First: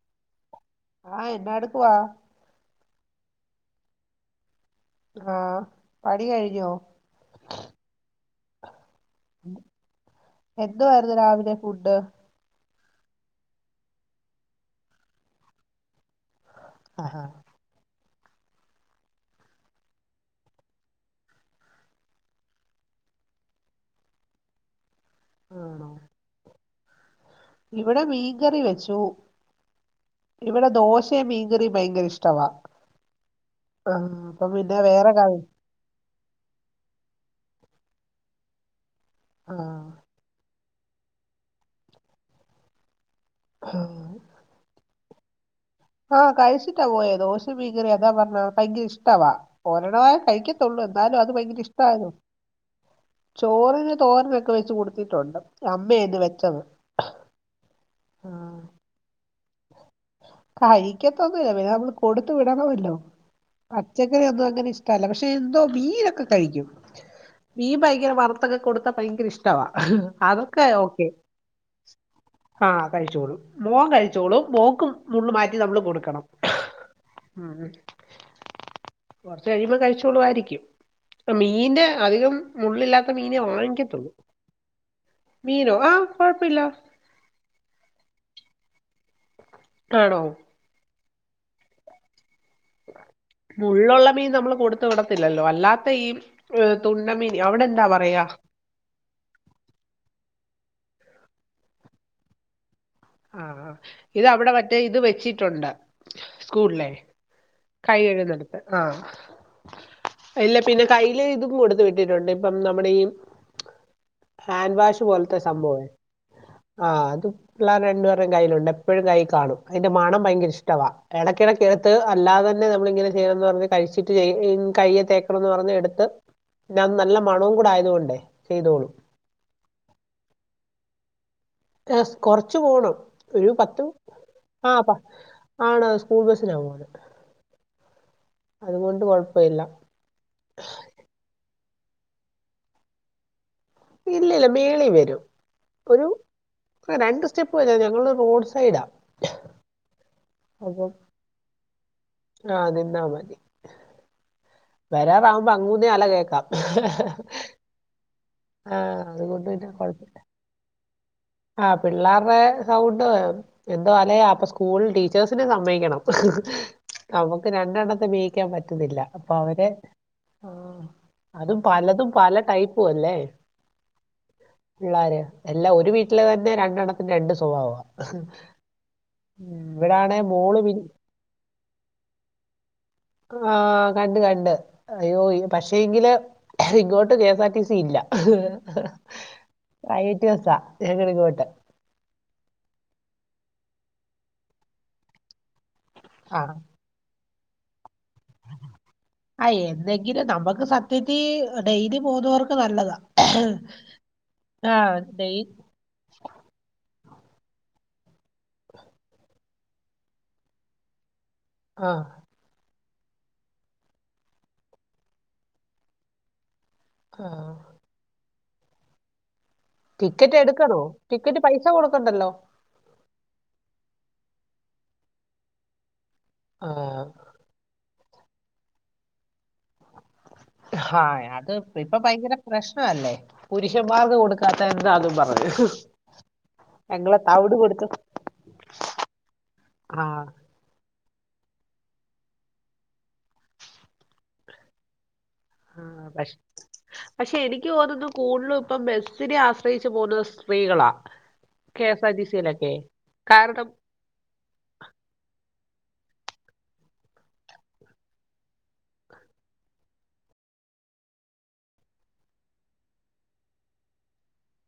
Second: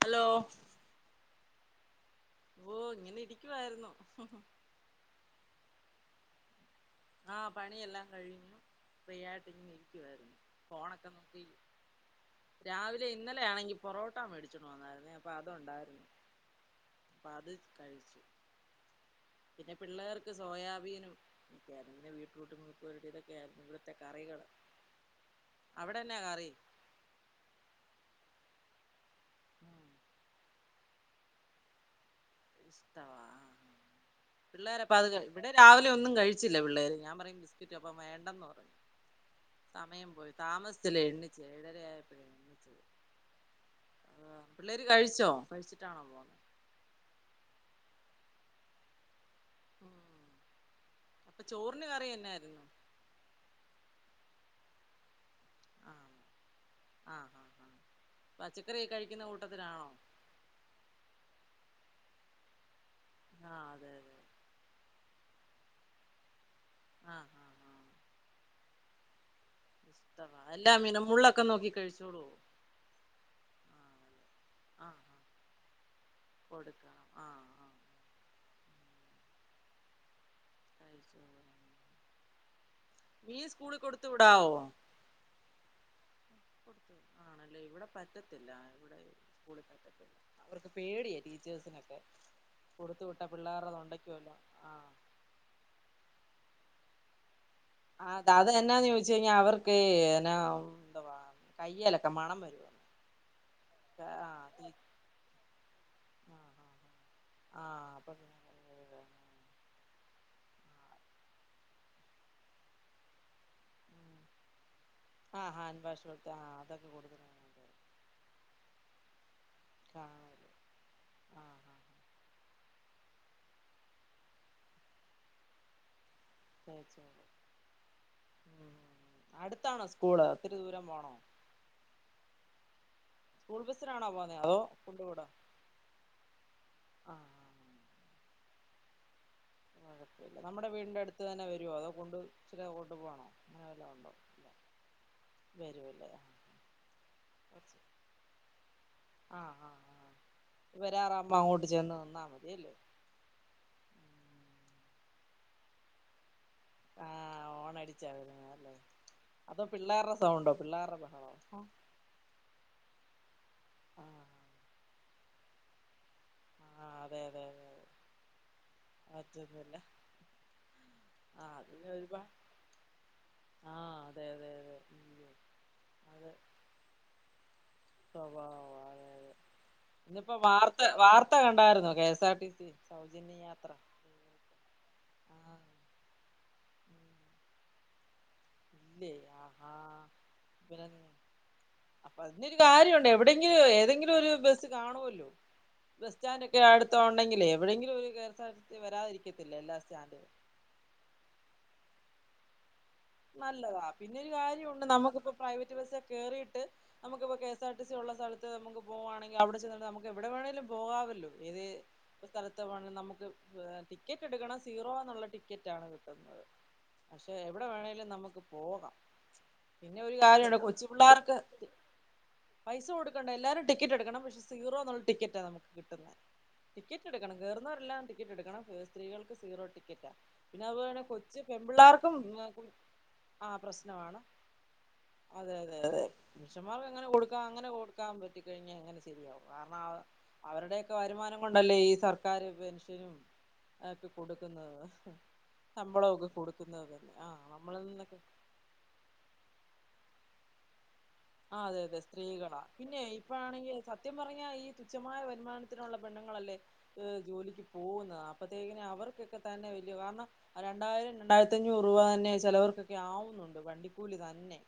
Hello ആഹ് എന്നാ എടുക്കുവാ ഓഹ് ഇങ്ങനെ ഇരിക്കുവായിരുന്നു ആഹ് പണി കഴിഞ്ഞോ ആഹ് പണിയെല്ലാം കഴിഞ്ഞു ഫ്രീ ആയിട്ട് ഇങ്ങനെ ഇരിക്കുവാരുന്നു ഫോണൊക്കെ എന്തുവായിരുന്നു നോക്കി രാവിലെ ഫുഡ് രാവിലെ ഇന്നലെ ആണെങ്കി പൊറോട്ട മേടിച്ചോണ്ട് വന്നായിരുന്നേ അപ്പൊ അത് ഉണ്ടായിരുന്നു ആഹാ അപ്പ അത് കഴിച്ചു പിന്നെ പിള്ളേർക്ക് സോയാബീനും ക്കെയായ്രുന്നു പിന്നെ ബീറ്റ്റൂട്ട് മെഴുക് പുരട്ടി ഇതൊക്കെ ആയിരുന്ന് ഇവ്ട്ത്തെ കറികള് ആണോ അവിടെ എന്നാ കറി ഇവിടെ മീങ്കറി വെച്ചു ഇവിടെ ദോശയും മീൻകറിയും ഭയങ്കര ഇഷ്ടവാ ഇഷ്ടവാ ആഹ് അപ്പൊ പിന്നെ പിള്ളേരപ്പ അത് വേറെ കറി ഇവിടെ രാവിലെ ഒന്നും കഴിച്ചില്ല പിള്ളേര് ഞാൻ പറയും ബിസ്ക്കറ്റ് അപ്പം വേണ്ടെന്ന് പറഞ്ഞ് ആഹ് സമയം പോയി താമസിച്ചല്ലേ എണിച്ച് ഏഴരയായപ്പഴേ ആഹ് ആഹ് പിള്ളേര് കഴിച്ചോ കഴിച്ചിട്ടാണോ ആഹ് പോന്നെ കഴിച്ചിട്ടാ പോയേ ദോശേം മീങ്കറി അതാ പർഞ്ഞത് ഭയങ്കര ഇഷ്ടവാ ഒരെണ്ണവേ കഴിക്ക്യത്തൊള്ളൂ എന്നാലും അത് അപ്പൊ ഭയങ്കര ചോറിന് കറി ഇഷ്ടവാനു എന്നായിരുന്നു ചോറിന് തോരനൊക്കെ വെച്ച് കൊടുത്തിട്ടുണ്ട് അമ്മയാ ഇന്ന് വെച്ചത് ആഹ് ആഹ് പച്ചക്കറി ഒക്കെ കഴിക്കുന്ന കൂട്ടത്തിലാണോ കഴിക്കത്തൊന്നുവില്ല പിന്നെ നമ്മള് കൊടുത്തു വിടണവല്ലോ ആഹ് അതെ അതെ പച്ചക്കറി ഒന്നും അങ്ങനെ ഇഷ് ടവല്ല പക്ഷെ എന്തോ മീനൊക്കെ കഴിക്കും ആഹ് ആഹ് മീൻ ആഹ് ഭയങ്കര വറുത്തൊക്കെ കൊടുത്താ ഭയങ്കര ഇഷ് ടാവാ ഇഷ്ടവാ അതൊക്കെ എല്ലാ ഓക്കെ മീനും മുള്ളൊക്കെ നോക്കി കഴിച്ചോളോ ആഹ് കഴിച്ചോളും മോൻ ആഹ് കഴിച്ചോളും മോക്ക് ആഹ് മുള്ള് മാറ്റി നമ്മള് കൊട്ക്കണം കൊടുക്കണം ആഹ് ഉം ഉം ആഹ് കൊറച്ച് കഴിയുമ്പൊ കഴിച്ചോളുവായിരിക്ക്യും പ്പ കഴിച്ചോളും മീന്റെ അധികം മുള്ളില്ലാ ൻത്തെ മീനെ മീൻ സ്കൂളിൽ കൊടുത്തു വാങ്ങിക്ക്യത്തൊള്ളൂ വിടാവോ മീനോ ആഹ് കൊഴപ്പ ഇല്ലാ കൊടുത്തു ആണല്ലേ ഇവിടെ പറ്റത്തില്ല ഇവടെ സ്‌കൂൾള് ആണോ. അവർക്ക് പേടിയാ ടീച്ചേഴ്സിനൊക്കെ കൊടുത്തു വിട്ട പിള്ളാര്ടെ തൊണ്ടയ്ക്കുവല്ലോം ആഹ് ത്തില്ലല്ലോ അല്ലാത്ത ഈ എഹ് തുണ്ണ മീന് അവടെ എ ആഹ് ത് അത് എന്നാന്ന് ചോയ്ച് കഴിഞ്ഞാ അവർക്കേ എന്നാ എന്തുവാ കയ്യേലൊക്കെ മണം വരുവാ ആഹ് ആഹ് ഇത് അവിടെ മറ്റേ ഇത് വെച്ചിട്ടുണ്ട് ആ ആ സ്കൂൾളേ ആ കൈ അപ്പൊ പിന്നെ കഴുകുന്നെടത്ത് ആഹ് ഇല്ല പിന്നെ കയ്ല് ഇതും കൊടുത്ത് വിട്ടിട്ടുണ്ട് ഇപ്പം നമ്മടെ ഈ. ഉം. ഹാൻഡ് വാഷ് പോലത്തെ ആ ഹാൻഡ് സംഭവേ വാഷ് കൊടുത്ത് ആ അതൊക്കെ ആഹ് കൊടുത്തിട്ട് അതും. കാണുവല്ലോ പിള്ളാര്ടെ രണ്ട്പേര്ടേം കയ്യിലുണ്ട് എപ്പഴുംകയ്യി കാണും അതിന്റെ മണം ഭയങ്കര ഇഷ്ട്ടവാ. ആ എടയ്ക്കെടയ്ക്ക് ആ എട്ത്ത് അല്ലാതെ തന്നെ നമ്മള് ഇങ്ങനെ ചെയ്യണംന്ന് പറഞ്ഞ് കഴിച്ചിട്ട് ചെയ്യ് ന്ന് കയ്യ് തേക്കണം എന്ന് പറഞ്ഞ് എട്ത്ത്. പിന്നത് നല്ല തേച്ചോളൂ മണവും കൂടെ ആയത് കൊണ്ടേ ചെയ്തോളും. അട്ത്താണോ സ്കൂള് ഒത്തിരി ദൂരം പോണോ എഹ് സ് കൊറച്ച് പോണം ഒരു സ്കൂൾ പത്ത് ബസ്സിനാണോ പോന്നേ അതോ ആഹ് പ കൊണ്ട് വിടോ ആണ് സ്കൂൾ ബസ്സിനാ പോ. [unintelligible] ആ. അതുകൊണ്ട് കൊഴപ്പ ഇല്ല. [unintelligible] നമ്മുടെ വീടിന്റെ അടുത്ത് തന്നെ വരൊ. അതോ കൊണ്ടു ചിരി അങ്ങോട്ട് പോണോ? അങ്ങനെ വല്ലോം ഉണ്ടോ ഇല്ല ഇല്ല മേളി വരും ഒരു. വരുവല്ലേ ആ രണ്ട് സ്റ്റെപ്പ് വരേ. കുറച്ച് ഞങ്ങള് റോഡ് സൈഡാ. ആ ആ. അപ്പം വരാറാകുമ്പോ അങ്ങോട്ട് ചെന്ന് നിന്നാ ആ മതിയല്ലേ ന്നിന്നാ മതി. വരാറാവുമ്പോ അങ്ങൂന്ന അല കേക്കാം. ആഹ് [unintelligible] ആഹ് അതുകൊണ്ട് അതോ പിന്നെ പിള്ളാരുടെ കൊഴപ്പല്ല സൗണ്ടോ പിള്ളേരുടെ ഭഹളോ? ആഹ് പിള്ളേരുടെ സൗണ്ട് എന്തലെ ആഹ് അപ്പൊ സ്കൂൾ ടീച്ചേഴ്സിനെ സമ്മയിക്കണം. ആഹ് അതെ അതെ നമുക്ക് അതെ അതെ രണ്ടെണ്ണത്തെ മേയ്ക്കാൻ പറ്റുന്നില്ല. അപ്പൊ അവരെ. മറ്റൊന്നുല്ല ആഹ് ആഹ് അതും അതിന് പലതും ഒരുപാ പല ടൈപ്പു അല്ലേ ആഹ് അതെ അതെ അതെ പിള്ളാര് അയ്യോ എല്ല ഒരു വീട്ട് ട്ട്ല് തന്നെ രണ്ടണ്ണത്ത്നും രണ്ട് സ്വഭാവ. സ്വഭാവാലെ. ഇവിടാണെ ഇന്ന്പ്പൊ മോള് പി വാർത്ത വാർത്ത കണ്ടായ്ര്ന്നോ കേസാർട്ടീസി. ആ. കണ്ട് കണ്ട്. അയ്യോ ആഹ് പക്ഷേ എങ്കില് ഇങ്ങോട്ട് കേസാട്ടീസി ഇല്ല. ഇല്ലേ ആഹാ പ്രൈവറ്റ് ബസ്സാ. ഞങ്ങളെ ഇങ്ങോട്ട്. അപ്പ അതിലൊരു കാര്യവുണ്ട്. എവിടെങ്കിലും ഏതെങ്കിലും ഒരു ബസ് കാണുവല്ലോ. ആഹ് ബസ്റ്റാന്റൊക്കെ അടു തോണ്ടെങ്കിലെ എവിടെങ്കിലും ഒരു കേസാട്ടീസി വരാതി ആ എന്തെങ്കിലും നമുക്ക് സത്യത്തീ ഡെയ്‌ലി പോകുന്നോർക്ക് നല്ലതാ. നല്ലതാ. പിന്നെരു ആ കാര്യവുണ്ട് നമുക്ക്‌ ഡെയി പ്രൈവറ്റ് ബസ്സൊക്കെ കേറീട്ട്. നമുക്ക്പ്പൊ കേസാട്ടീ സി യുള്ള സ്ഥലത്ത് നമ്മക്ക് പോവാണെങ്കി അവടെചെന്ന്ട്ട് നമ്മക്ക് യെവടെ വേണങ്കിലും പോവാവല്ലോ. ഇത്. ആ സ്ഥലത്ത് പോണങ്കി നമ്മക്ക് ട്ടിക്കറ്റ് എടുക്കണം. സീറോ എന്നുള്ള ട്ടിക്കറ്റാണ് കിട്ടുന്നത്. ആ പക്ഷെ എവിടെ വേണേലും നമക്ക് പോക. പിന്നെ ഒരു ടിക്കറ്റ് കാര്യോണ്ട് എടുക്കണോ കൊച്ചു പിള്ളാർക്. ടിക്കറ്റ് പൈസ കൊടുക്കണ്ടല്ലോ പൈസ കൊടുക്കണ്ട. എല്ലാരും ട്ടിക്കറ്റ് എടുക്കണം പക്ഷെ സീറോ എന്നുള്ള ട്ടിക്കറ്റാ നമുക്ക് കിട്ടുന്നെ. ആ ട്ടിക്കാറ്റെടുക്കണം. കേറുന്നോരെല്ലാം ട്ടിക്കറ്റെടുക്കണം. സ്ത്രീകൾക്ക് സീറോ ട്ടിക്കറ്റ. പിന്നെ അതേപോലെ കൊച്ചു പെൺ പിള്ളാർക്കും. [unintelligible] അല്ലേ. ആ പ്രശ്നവാണ്. അതെ അതെ അതെ. പുരുഷന്മാർക്ക് അങ്ങനെ ഞങ്ങളെ കൊടുക്കാ തവിട് അങ്ങനെ കൊടുത്തു കൊടുക്കാ പ പറ്റി കഴിഞ്ഞാ എങ്ങനെ ശെരിയാവും കാരണാവ ആ അവരുടെയൊക്കെ വരുമാനം കൊണ്ടല്ലേ ഈ സർക്കാരും പെൻഷനും. ആപ്പി കൊടുക്കുന്നത്. ശമ്പളൊക്കെ കൊടുക്കുന്നത് തന്നെ ആ ക്ക് നമ്മളിൽ തോന്നുന്നു നിന്നൊക്കെ കൂടുതലും ഇപ്പം ബെസ്സിനെ ആശ്രയിച്ചു പോര്ന്ന സ്ത്രീകള ആ അതെ അതെ. സ്ത്രീകളാ പിന്നെ കാരണം ഇപ്പാണെങ്കിൽ സ സത്യം പറഞ്ഞാൽ ഈ തുച്ഛമായ വരുമാനത്തിനുള്ള പെണ്ണങ്ങളല്ലേ ഹ് ജോലിക്ക് പോകുന്നത്. അപ്പത്തേക്കന അവർക്കൊക്കെ തന്നെ വല്യ കാരണം. ആ രണ്ടായിരം രണ്ടായിരത്തി അഞ്ഞൂറ് രൂപ തന്നെ ചെലവർക്കൊക്കെ ആവുന്നുണ്ട്. വണ്ടിക്കൂലി തന്നെ.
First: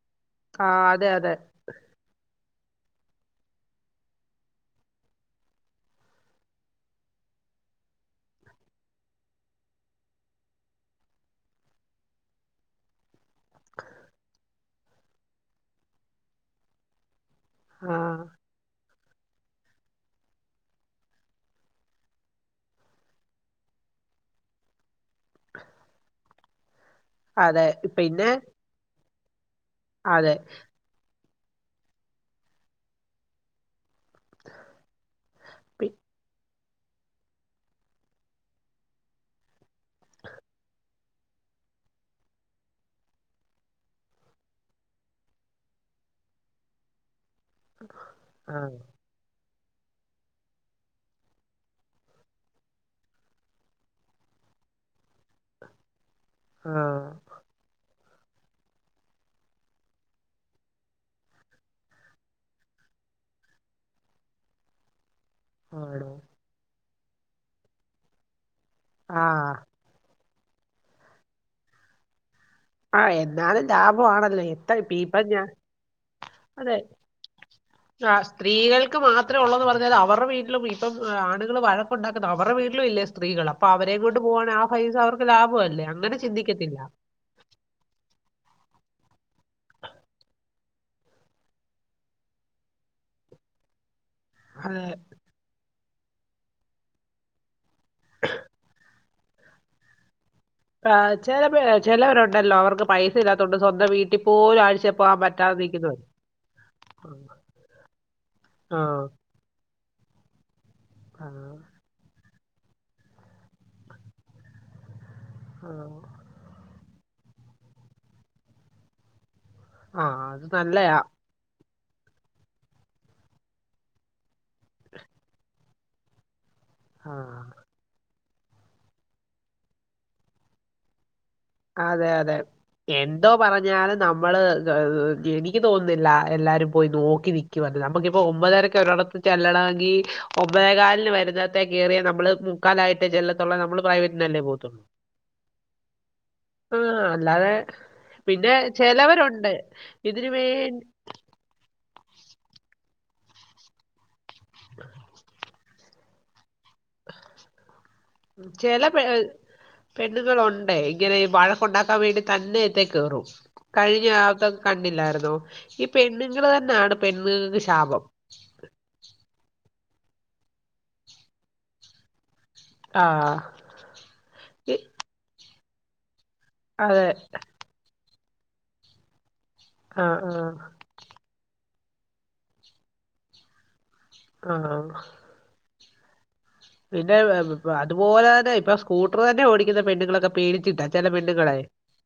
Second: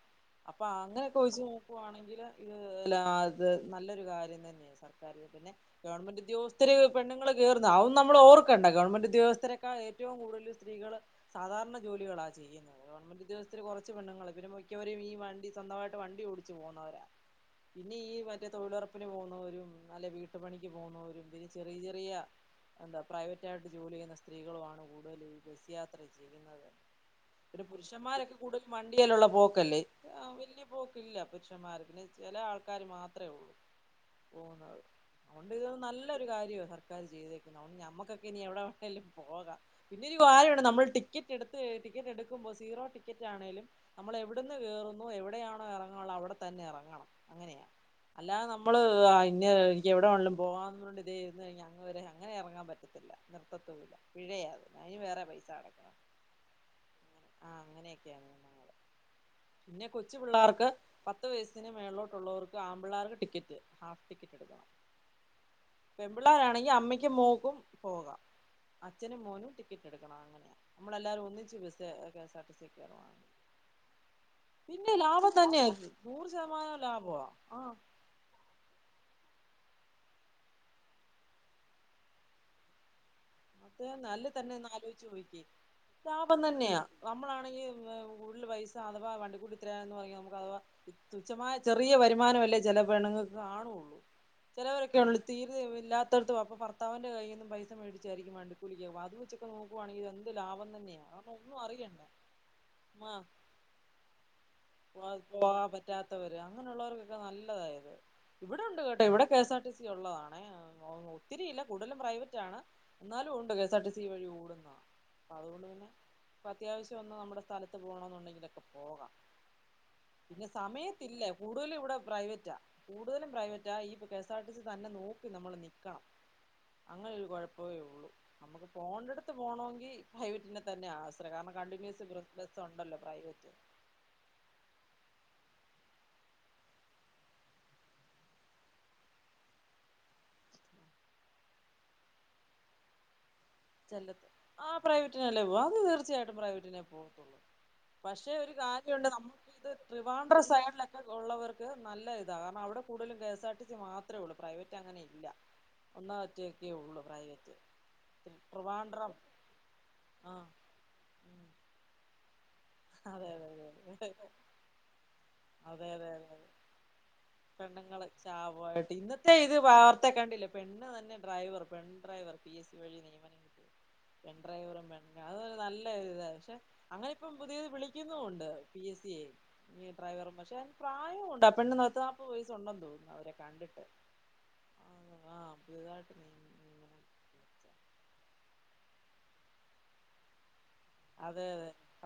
അപ്പൊ ആ ആങ്ങനെ അതെ അതെ നോക്കുവാണെങ്കില് ഇത് നല്ലൊരു കാര്യം തന്നെ. സർക്കാരി പിന്നെ ഗവണ് ഉദ്യോഗസ്ഥരെ പെണ്ണുങ്ങള് കേറുന്ന ആവും നമ്മൾ ഓർക്കണ്ട. ഗവണ്മെന്റ് ഉദ്യോഗസ്ഥരെക്കാ ഏറ്റം കൂടുതല് സ്ത്രീ. കള് സാധാരണ ജോലികളാ ചെയ്യുന്നത്. വണ്മെന്റ് ഉദ്യോഗസ്ഥത്തര് കൊറച്ച് പെണ്ണങ്ങള്. പിന്നെ മിക്കവരും ഈ വണ്ടി സ്വന്തമായിട്ട് വണ്ടി ഓടിച്ചു പോകുന്നവരാ ആ ഇനി ഈ മറ്റെ തൊഴിലുറപ്പ്- പ്പിന് പോന്നോരും അല്ലേ വീട്ടുപണിക്ക് പോന്നോരും പിന്നെ ചെറിയ ചെറിയ- എന്താ പ്രൈവറ്റ് ആയിട്ട് ജോലി ചെയ്യുന്ന സ്ത്രീകളുവാണ് കൂടുതലും ഈ ബസ് യാത്ര ചെയ്യുന്നത് പിന്നെ അതെ പിന്നെ പുരുഷന്മാരൊക്കെ കൂടുതൽ വണ്ടിയെല്ലുള്ള പോക്കല്ലേ ആ അതെ വല്ലിയ - പോക്കില്ല പുരുഷന്മാര് പിന്നെ ചെല ആൾക്കാര് മാത്ര ഉള്ളൂ പോന്നത് അതൊണ്ട് ഇത് പി- നല്ലൊരു കാര്യവാ സ- ആ ചെയ്തേക്കാം നമ്മുക്കൊക്കെ ഇനി എവിടെ വെണേലും പോകാം പിന്നെ ഒരു കാര്യണ്ട് നമ്മള് ടി ടിക്കറ്റ് എടുത്ത് ടിക്കറ്റ് എടുക്കുമ്പോൾ സീറോ ടിക്കറ്റ് ആണേങ്കിലും നമ്മൾള് എവിടുന്ന് കേയറുന്നു എവിടെയാണോ- അവിടെ തന്നെ എറങ്ങണം അങ്ങനെയ അല്ലാതെ ആ നമ്മള് ഇന്ന ഇനി എവിടെ വേണണോങ്കിലും പോകാം പോകാവന്നുകണ്ട് ഇരുന്ന് കഴിഞ്ഞ അങ്ങ് വരെ അങ്ങനെ എറങ്ങാൻ പറ്റത്തില്ല നിർത്തത്തില്ല പിഴയാ അത് അതിന് വേറെ പൈസ അടക്ക.. ആഹ് ആ അങ്ങനെയൊക്കെയ പിന്നെ കൊച്ചു പിള്ളേർക്ക്- പത്ത് വയസ്സിന് മേൾലോട്ടുള്ളവർക്ക് ആമ്പിള്ളേർക്ക് ടിക്കറ്റ് ഹാഫ് ടിക്കറ്റ് എടുക്കണം ആണോ പെൺപിള്ളേരാണെങ്കി അമ്മയ്ക്ക് മോക്കും പോകാം അച്ഛനും മോനും ആഹ് ടിക്കറ്റ്- നമ്മളെല്ലരും ഒന്നിച്ച് bus K S R T C ആ കേറുവാണ് എന്നാലും ലാഭമാണല്ലോ എത് പീ പൻ തന്നെ ആയിരിക്കും നൂറ് ശതമാനം ലാഭവാ ആ സ്ത്രീകൾക്ക് മാത്രം ഉള്ളെന്ന് പറഞ്ഞാത് അവരുടെ വീട്ടിലും ഇപ്പം ആണുകള് വഴക്കുണ്ടാക്കുന്നത് അവരുടെ വീട്ടിലും ഇല്ലേ - സ്ത്രീകള് അപ്പൊ അത് അവരെ കൊണ്ട് നല്ല പോകൻ തന്നെ ആ ഒന്ന് ഫൈസ ആലോചിച്ച് അവർക്ക് ലാഭമല്ലേ അങ്ങനെ ചിന്തിക്കത്തില്ല നമ്മളാണെങ്കിൽ കൂടുതൽ പൈസ അഥവാ വണ്ടി കൂടിത്ര എന്ന് പറയ നമുക്ക് അഥവാ തുച്ഛമായ ചെറിയ വരുമാനമല്ലേ ചെല പെണ്ണുങ്ങൾക്ക് കാണുള്ളൂ അതെ ചിലവരൊക്കെ ഉള്ളൂ തീരെ ഇല്ലാത്തടത്തത്ത് വന്ന് ഭർത്താന്റെ കയ്യിൽന്നും പൈസ മേടിച്ചരിക്കും വണ്ടിക്കൂലിക്ക അത് വ- നോക്കുവാണങ്കി ഇത്‌ എന്ത് ലാഭം- ആ തന്നെയാ കാരണം ചെല ഒന്നും അറിയണ്ട ചെലവരുണ്ടല്ലോ അവർക്ക് പൈസ ഇല്ലാത്തൊണ്ട് സ്വന്തം വീട്ടിൽ പോലും ആഴ്ച- പോ പറ്റാതെ പോകാൻ നിൽക്കുന്നവര് പറ്റാത്തവര് അങ്ങനെയുള്ളവർക്കൊക്കെ നല്ലതായത് ഇവിടെ ആ ഉണ്ട് കേട്ടോ ഇവിടെ- K S R T C ഉള്ളതാണേ ആ ആ ഒത്തിരിയില്ല കൂടുതലും പ്രൈവറ്റ്- എന്നാലും ഒണ്ട് K S R T C വഴി ഓടുന്ന അ അതുകൊണ്ട് തന്നെ- അപ്പോ അത്യാവശ്യം ഒന്ന് നമ്മുടെ സ്ഥലത്ത് പോകണമെന്നുണ്ടെങ്കിലൊക്കെ പോകാം ആ ആ, പിന്നെ അത് നല്ലയാ സമയത്തില്ല കൂടുതലും ഇവിടെ പ്രൈവറ്റാ കൂടുതലും പ്രൈവറ്റാ ഈ K - K S R T C തന്നെ നോക്കി നമ്മള് നിക്കണം അങ്ങനെ ഒരു ആ കൊഴപ്പമേ ഉള്ളു. നമുക്ക് പോണ്ടെടുത്ത് പോകണങ്കി പ്രൈവറ്റിനെ തന്നെ ആശ്രയി കാരണം- കണ്ടിന്യൂസ് അതെ അതെ ബസ് ഉണ്ടല്ലോ എന്തോ പ്രൈവറ്റ് പറഞ്ഞാലും- നമ്മള് എനിക്ക് തോന്നുന്നില്ല എല്ലാവരും പോയി നോക്കി നിക്കുവെന്ന് നമുക്കിപ്പോ ഒമ്പതരക്കെ ഒരോടത്ത്- ചെല്ലണവെങ്കി ഒമ്പതെകാലിന് വരുന്നത്തെ കയറിയ നമ്മള്- കാലായിട്ട് ചെല്ലതൊള്ളെ നമ്മള് പ്രൈവറ്റനല്ലേ പോത്തുള്ളൂ അല്ലെ പോവാ അത് തീർച്ചയായിട്ടും പ്രൈവറ്റിനെ പോകത്തുള്ളൂ അല്ലാതെ പക്ഷേ ഒരു പിന്നെ കാര്യയുണ്ട് നമുക്ക് ചെലവരുണ്ട് ഇത് ഇതിന് ട്രിവാൻഡ്രം വേ സൈഡിലൊക്കെ- ഉള്ളവർക്ക് നല്ല ഇതാണ് കാരണം അവിടെ കൂടുതലും K S R T C മാത്രമേ ഉള്ളൂ പ്രൈവറ്റ് അങ്ങനെ ഇല്ല- ഒന്നോ മറ്റെക്കെ ഉള്ളൂ പ്രൈവറ്റ് ചെല പെ ട്രിവാൻഡ്രം ആഹ് പെണ്ണുങ്ങളൊണ്ടെ ഇങ്ങനെ വഴക്കുണ്ടാക്കാൻ വേണ്ടി തന്നെ- ത്തെ കേറു അതെ അതെ അതെ അതെ കഴിഞ്ഞ ആ ഇതൊക്കെ കണ്ടില്ലാർന്നോ ഈ അതെ അതെ പെണ്ണുങ്ങള് തന്നാണ് പെണ്ണുങ്ങക്ക് ശാപം ശാപായിട്ട് ഇന്നത്തെ ഇത് വാർത്തെ കണ്ടില്ലെ പെണ്ണ് തന്നെ ഡ്രൈവർ പെൺ ഡ്രൈവർ പി എസ് സി വഴി ആ നിയമനം കിട്ട പെൺ ഇ- ഡ്രൈവറും പെൺ അതൊരു നല്ലൊരു ഇതാ പക്ഷെ അതെ അങ്ങനെ ഇപ്പം- പുതിയത് വിളിക്കുന്നുണ്ട് പി എസ് സി ഞ് ആഹ് ഡ്രൈവറും ആഹ് പക്ഷെ പ്രായോണ്ട് പെണ്ണ് പത്ത് നാല്പ്പത് വയസുണ്ടെന്ന് തോന്നുന്നു അവരെ കണ്ടിട്ട് ആഹ് ആ പുതുതായിട്ട് പിന്നെ അതുപോലെ തന്നെ ഇപ്പൊ സ്കൂട്ടർ തന്നെ ഓടിക്കുന്ന പെണ്ണുങ്ങളൊക്കെ പേടിച്ചിട്ടാ ചെല അതെ പെണ്ണുങ്ങളെ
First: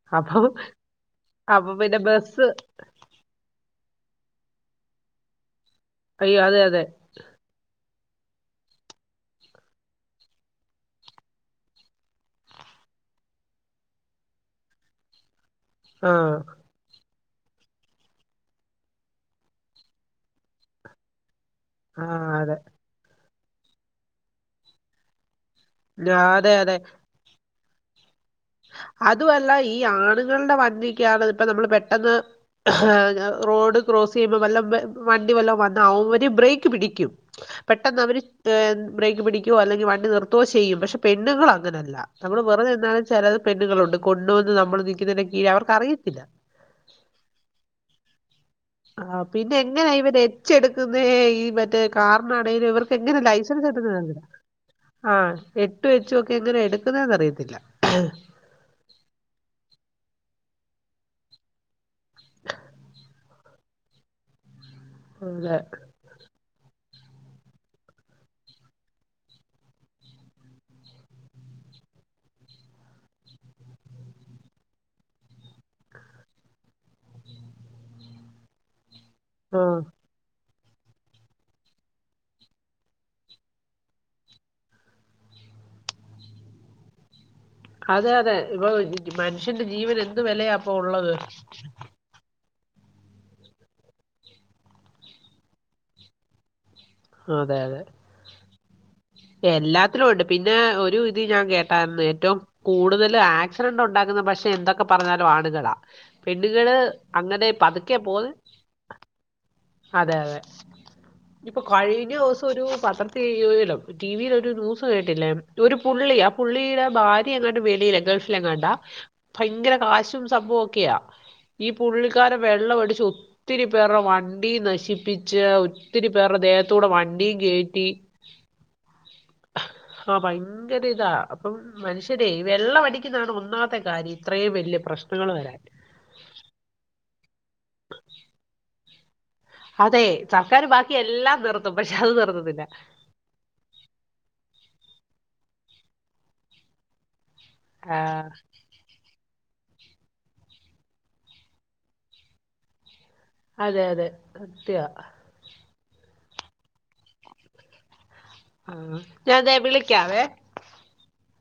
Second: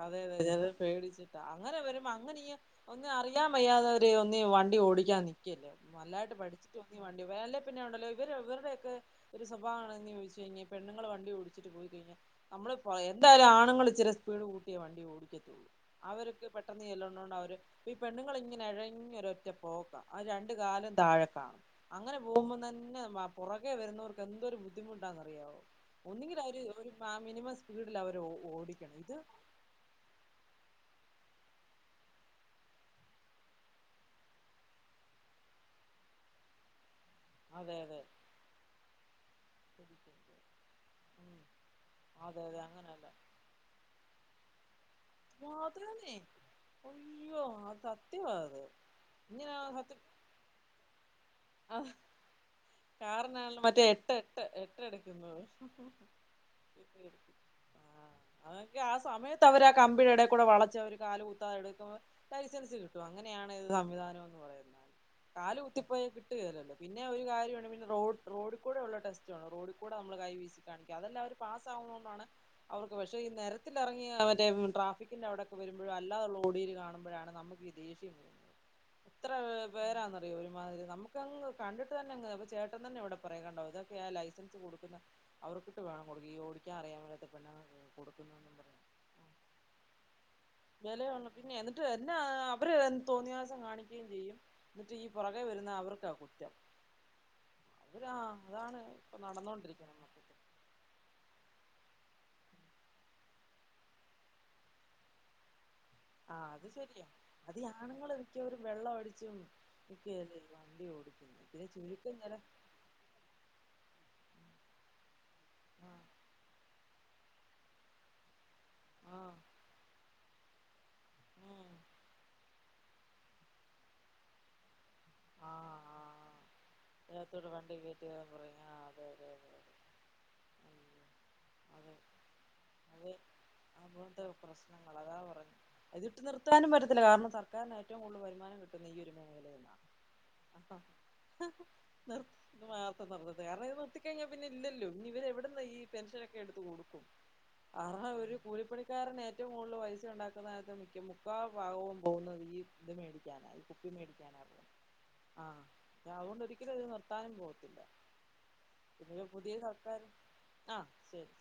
അതെ അതെ അതെ അപ്പൊ ചെൽത് പേടിച്ചിട്ടാ അപ്പൊ അങ്ങനെ പിന്നെ വരുമ്പ അങ്ങനീ ബസ്സ് ഒന്നും അറിയാ വയ്യാത്തോര് ഒന്നി വണ്ടി ഓടിക്കാൻ നിക്കല്ലേ നല്ലതായിട്ട് അയ്യോ അതെ പഠിച്ചിട്ട് അതെ ഒന്നി വൺ ടിവാല്യ പിന്നെ ഉണ്ടല്ലോ ഇവര് ഇവര്ടെക്കെ ഒരു സ്വഭാവമാണ് ഇഞ് ചോയ്ച്ച് കഴിഞ്ഞ പെണ്ണുള് വണ്ടി ഓടിച്ചിട്ട് പോയി പിന്നെ നമ്മള്പോ എന്തായാലും ആണുങ്ങള് ഇച്ചിരി സ്പീഡ് കൂട്ടിയേ വണ്ടി ഓടിക്കത്തൊള്ളൂ ആഹ് അവർക്ക് പ പെട്ടെന്ന് ചെല്ല്ണോണ്ട് അവര് ഈ പെണ്ണുങ്ങളിങ്ങനെ ഇഴഞ്ഞ് ഒരൊറ്റ പോക്കാ ആ രണ്ട് കാലും താഴെ കാണും അങ്ങനെ ആഹ് അതെ പോകുമ്പോം തന്നെ വ പുറകെ വരുന്നവർക്ക് എന്തൊരു ബുദ്ധിമുട്ടാന്നറിയാവോ ഞാ- ഒന്നിങ്കിൽ അതെ അവര് അതെ ഒരു പാ മിനിമം സ്പീഡിൽ അവര് ഓടും അതുമല്ല ഈ ആണുങ്ങൾടെ വണ്ടിക്കാണ് ഇപ്പൊ നമ്മള് പെട്ടെന്ന് റോഡ് ക്രോസീയുമ്പോ വല്ല വെ വണ്ടി വല്ലോം വന്ന അവര് ബ്രേക്ക് പിടിക്കും അതെ പെട്ടെന്ന് അതെ അവര് ബ്രേക്ക് പിടിക്കുവോ അല്ലെങ്കി വണ്ടി നിർത്തോ ചെയ്യും പക്ഷെ ഉം പെണ്ണുൾ അങ്ങനെല്ല അതെ നമ്മള് അതെ വെറുതെ നിന്നാലും അങ്ങനെയല്ല ചെലത് പെണ്ണുകളുണ്ട് കൊണ്ടുവന്ന് നമ്മള് നിക്കുന്നെന്റെ മാത്രന്നേ അയ്യോ ആ സത്യവാത് ആ പിന്നെ എങ്ങനാ ഇവര് എച്ചെടുക്കുന്നേ ആ മറ്റേ കാറിനാണേലും ഇവർക്ക് എങ്ങനെ കാറിനാണല്ലോ ലൈസൻസ് മറ്റേ എട്ട് കിട്ടുന്നതറിയില്ല. എട്ട് എടു ആഹ് എട്ടു എച്ചൊക്കെ എങ്ങനെ എടുക്കുന്നത് അറിയത്തില്ല അതൊക്കെ ആ സമയത്ത് അവര് ആ കമ്പിടെ എടെ കൂടെ വളച്ച് അവര് കാല് കുത്താതെ എടുക്കും തൈച്ച് തൈച്ച്കിട്ടും അങ്ങനെയാണ് സംവിധാനം എന്ന് പറയുന്നത് അതെ കാല് കുത്തിപ്പോയ കിട്ടൂലല്ലോ പിന്നെ ഒരു കാര്യോണ്ട് പിന്നെ റോഡ് റോഡുകൂടെള്ള ടെസ്റ്റ് ഉണ്ട് റോഡുകൂടെ നമ്മള് കൈ വീശി കാണിക്ക അതെല്ലാം അവര് പാസ്സാവുന്നതോണ്ടാണ് അവർക്ക് പക്ഷേ ഈ നിരത്തിലിറങ്ങി അവരുടെ ട്രാഫിക്കിന്റെ അവിടൊക്കെ വരുമ്പോഴ് അല്ലാതുള്ള ഓടിയിൽ കാണുമ്പോഴാണ് നമുക്ക് ദേഷ്യം ഉ [inaudible] എത്രെ പേരാെന്നറിയോ ഒരുമാതിരി നമ്മു ക്കങ്ങ് കണ്ടിട്ട് തന്നെ അങ് അപ്പൊ ചേട്ടൻ തന്നെ ഇവടെ പറയും കണ്ടോ ഇതൊക്കെയാ ലൈസൻസ് കൊടുക്കുന്ന അവർക്കിട്ട് വേണം കൊടുക്ക ഈ ഓടിക്കാറിയാമേലാത്ത പെണ്ണ്ങ്ങ അതെ അതെ ഇപ്പൊ മനുഷ്യന്റെ ജീവന് എന്ത് വെലയാപ്പൊ ഉള്ളത് വിലയുള്ള പിന്നെ എന്നിട്ട് എന്നാ അവര് തോന്നിവാസം കാണിക്കുകയും ചെയ്യും എന്നിട്ട് ഈ പുറകെ വരുന്ന അവർക്കാ കുറ്റം അതെ അതെ ഒരാ അതാണ് ഇപ്പൊ നടന്നൊണ്ടിരിക്കുന്നത് എല്ലാത്തിലും ഉണ്ട് പിന്നെ ഒരു ഇത് ഞാൻ കേട്ടാര്ന്ന് ഏറ്റവും കൂടുതല് ആക്സിഡന്റ് ഉണ്ടാക്കുന്ന പക്ഷെ എന്തൊക്കെ പറഞ്ഞാലും ആണുങ്ങളാ ആഹ് അത് പെണ്ണുങ്ങള് ശരിയ അങ്ങനെ അത് ഈ പതുക്കെ ആണുങ്ങള് പോന്ന് മിക്കവരും വെള്ളം അടിച്ചും [unintelligible] വണ്ടി ഓടിക്കും ഇപ്പ കഴിഞ്ഞോസം ഒരു പത്ര ടീവീലും ടിവിൽ ഒരു ന്യൂസ് കേട്ടില്ലേ ഒരു പുള്ളി ആ പുള്ളിടെ ഭാര്യ എങ്ങാണ്ട് വെളിയില ഗൾഫ് ട്ടിലംകണ്ടാ ആ ഭയങ്കര കാശും സംഭവൊക്കെയാ ഈ ഉം പുള്ളിക്കാരൻ വെള്ളമടിച്ച് ഒത്തിരി പേർടെ വണ്ടി നശിപ്പിച്ചു ആഹ് ആഹ് മേത്തോട്ട് വണ്ടി കേറ്റിയോരം പറഞ്ഞു ആ അതെ അതെ അതെ ആഹ് ഭയങ്കര അയ്യോ ഇതാ അപ്പം അതെ മനുഷ്യരേ വെള്ളം അത് അടിക്ക താണ് ഒന്നാമത്തെ കാര്യം ഇത്രയും വലിയ പ്രശ്നങ്ങൾ വരാൻ ഇത് ഇട്ട് നിർത്താനും പറ്റത്തില്ല കാരണം സർക്കാരിന് ഏറ്റവും കൂടുതൽ വരുമാനം കിട്ടുന്ന ഈ ഒരു മേഖലയിൽ അതെ സർക്കാര് ബാക്കി എല്ലാം നിർത്തും പക്ഷെ അത് നിർ ഇത് നിർത്തത്തില്ല മാത്രം കാരണം ഇത് നിർത്തി കഴിഞ്ഞാ പിന്നെ ഇല്ലല്ലോ ഇനി വര് എവിട്ന്ന് ഈ പെൻഷനൊക്കെ എടുത്ത് കൊടുക്കും ആ, [unintelligible] ഒരു കൂലിപ്പണി കാരന് ഏറ്റവും കൂടുതൽ പൈസ ഉണ്ടാക്കുന്നതിനകത്ത് മിക്ക മുക്കാ ഭാഗവും പോകുന്നത് ഈ ഇത് മേടിക്കാനാ ഈ അതെ കുപ്പി അതെ മേടിക്കാനാകും സത്യ ആഹ് അതുകൊണ്ട് ഒരിക്കലും ഇത് നിർത്താനും പോകത്തില്ല ആഹ് ഞാൻതെ വിളിക്കാവേ ആഹ് ശെരി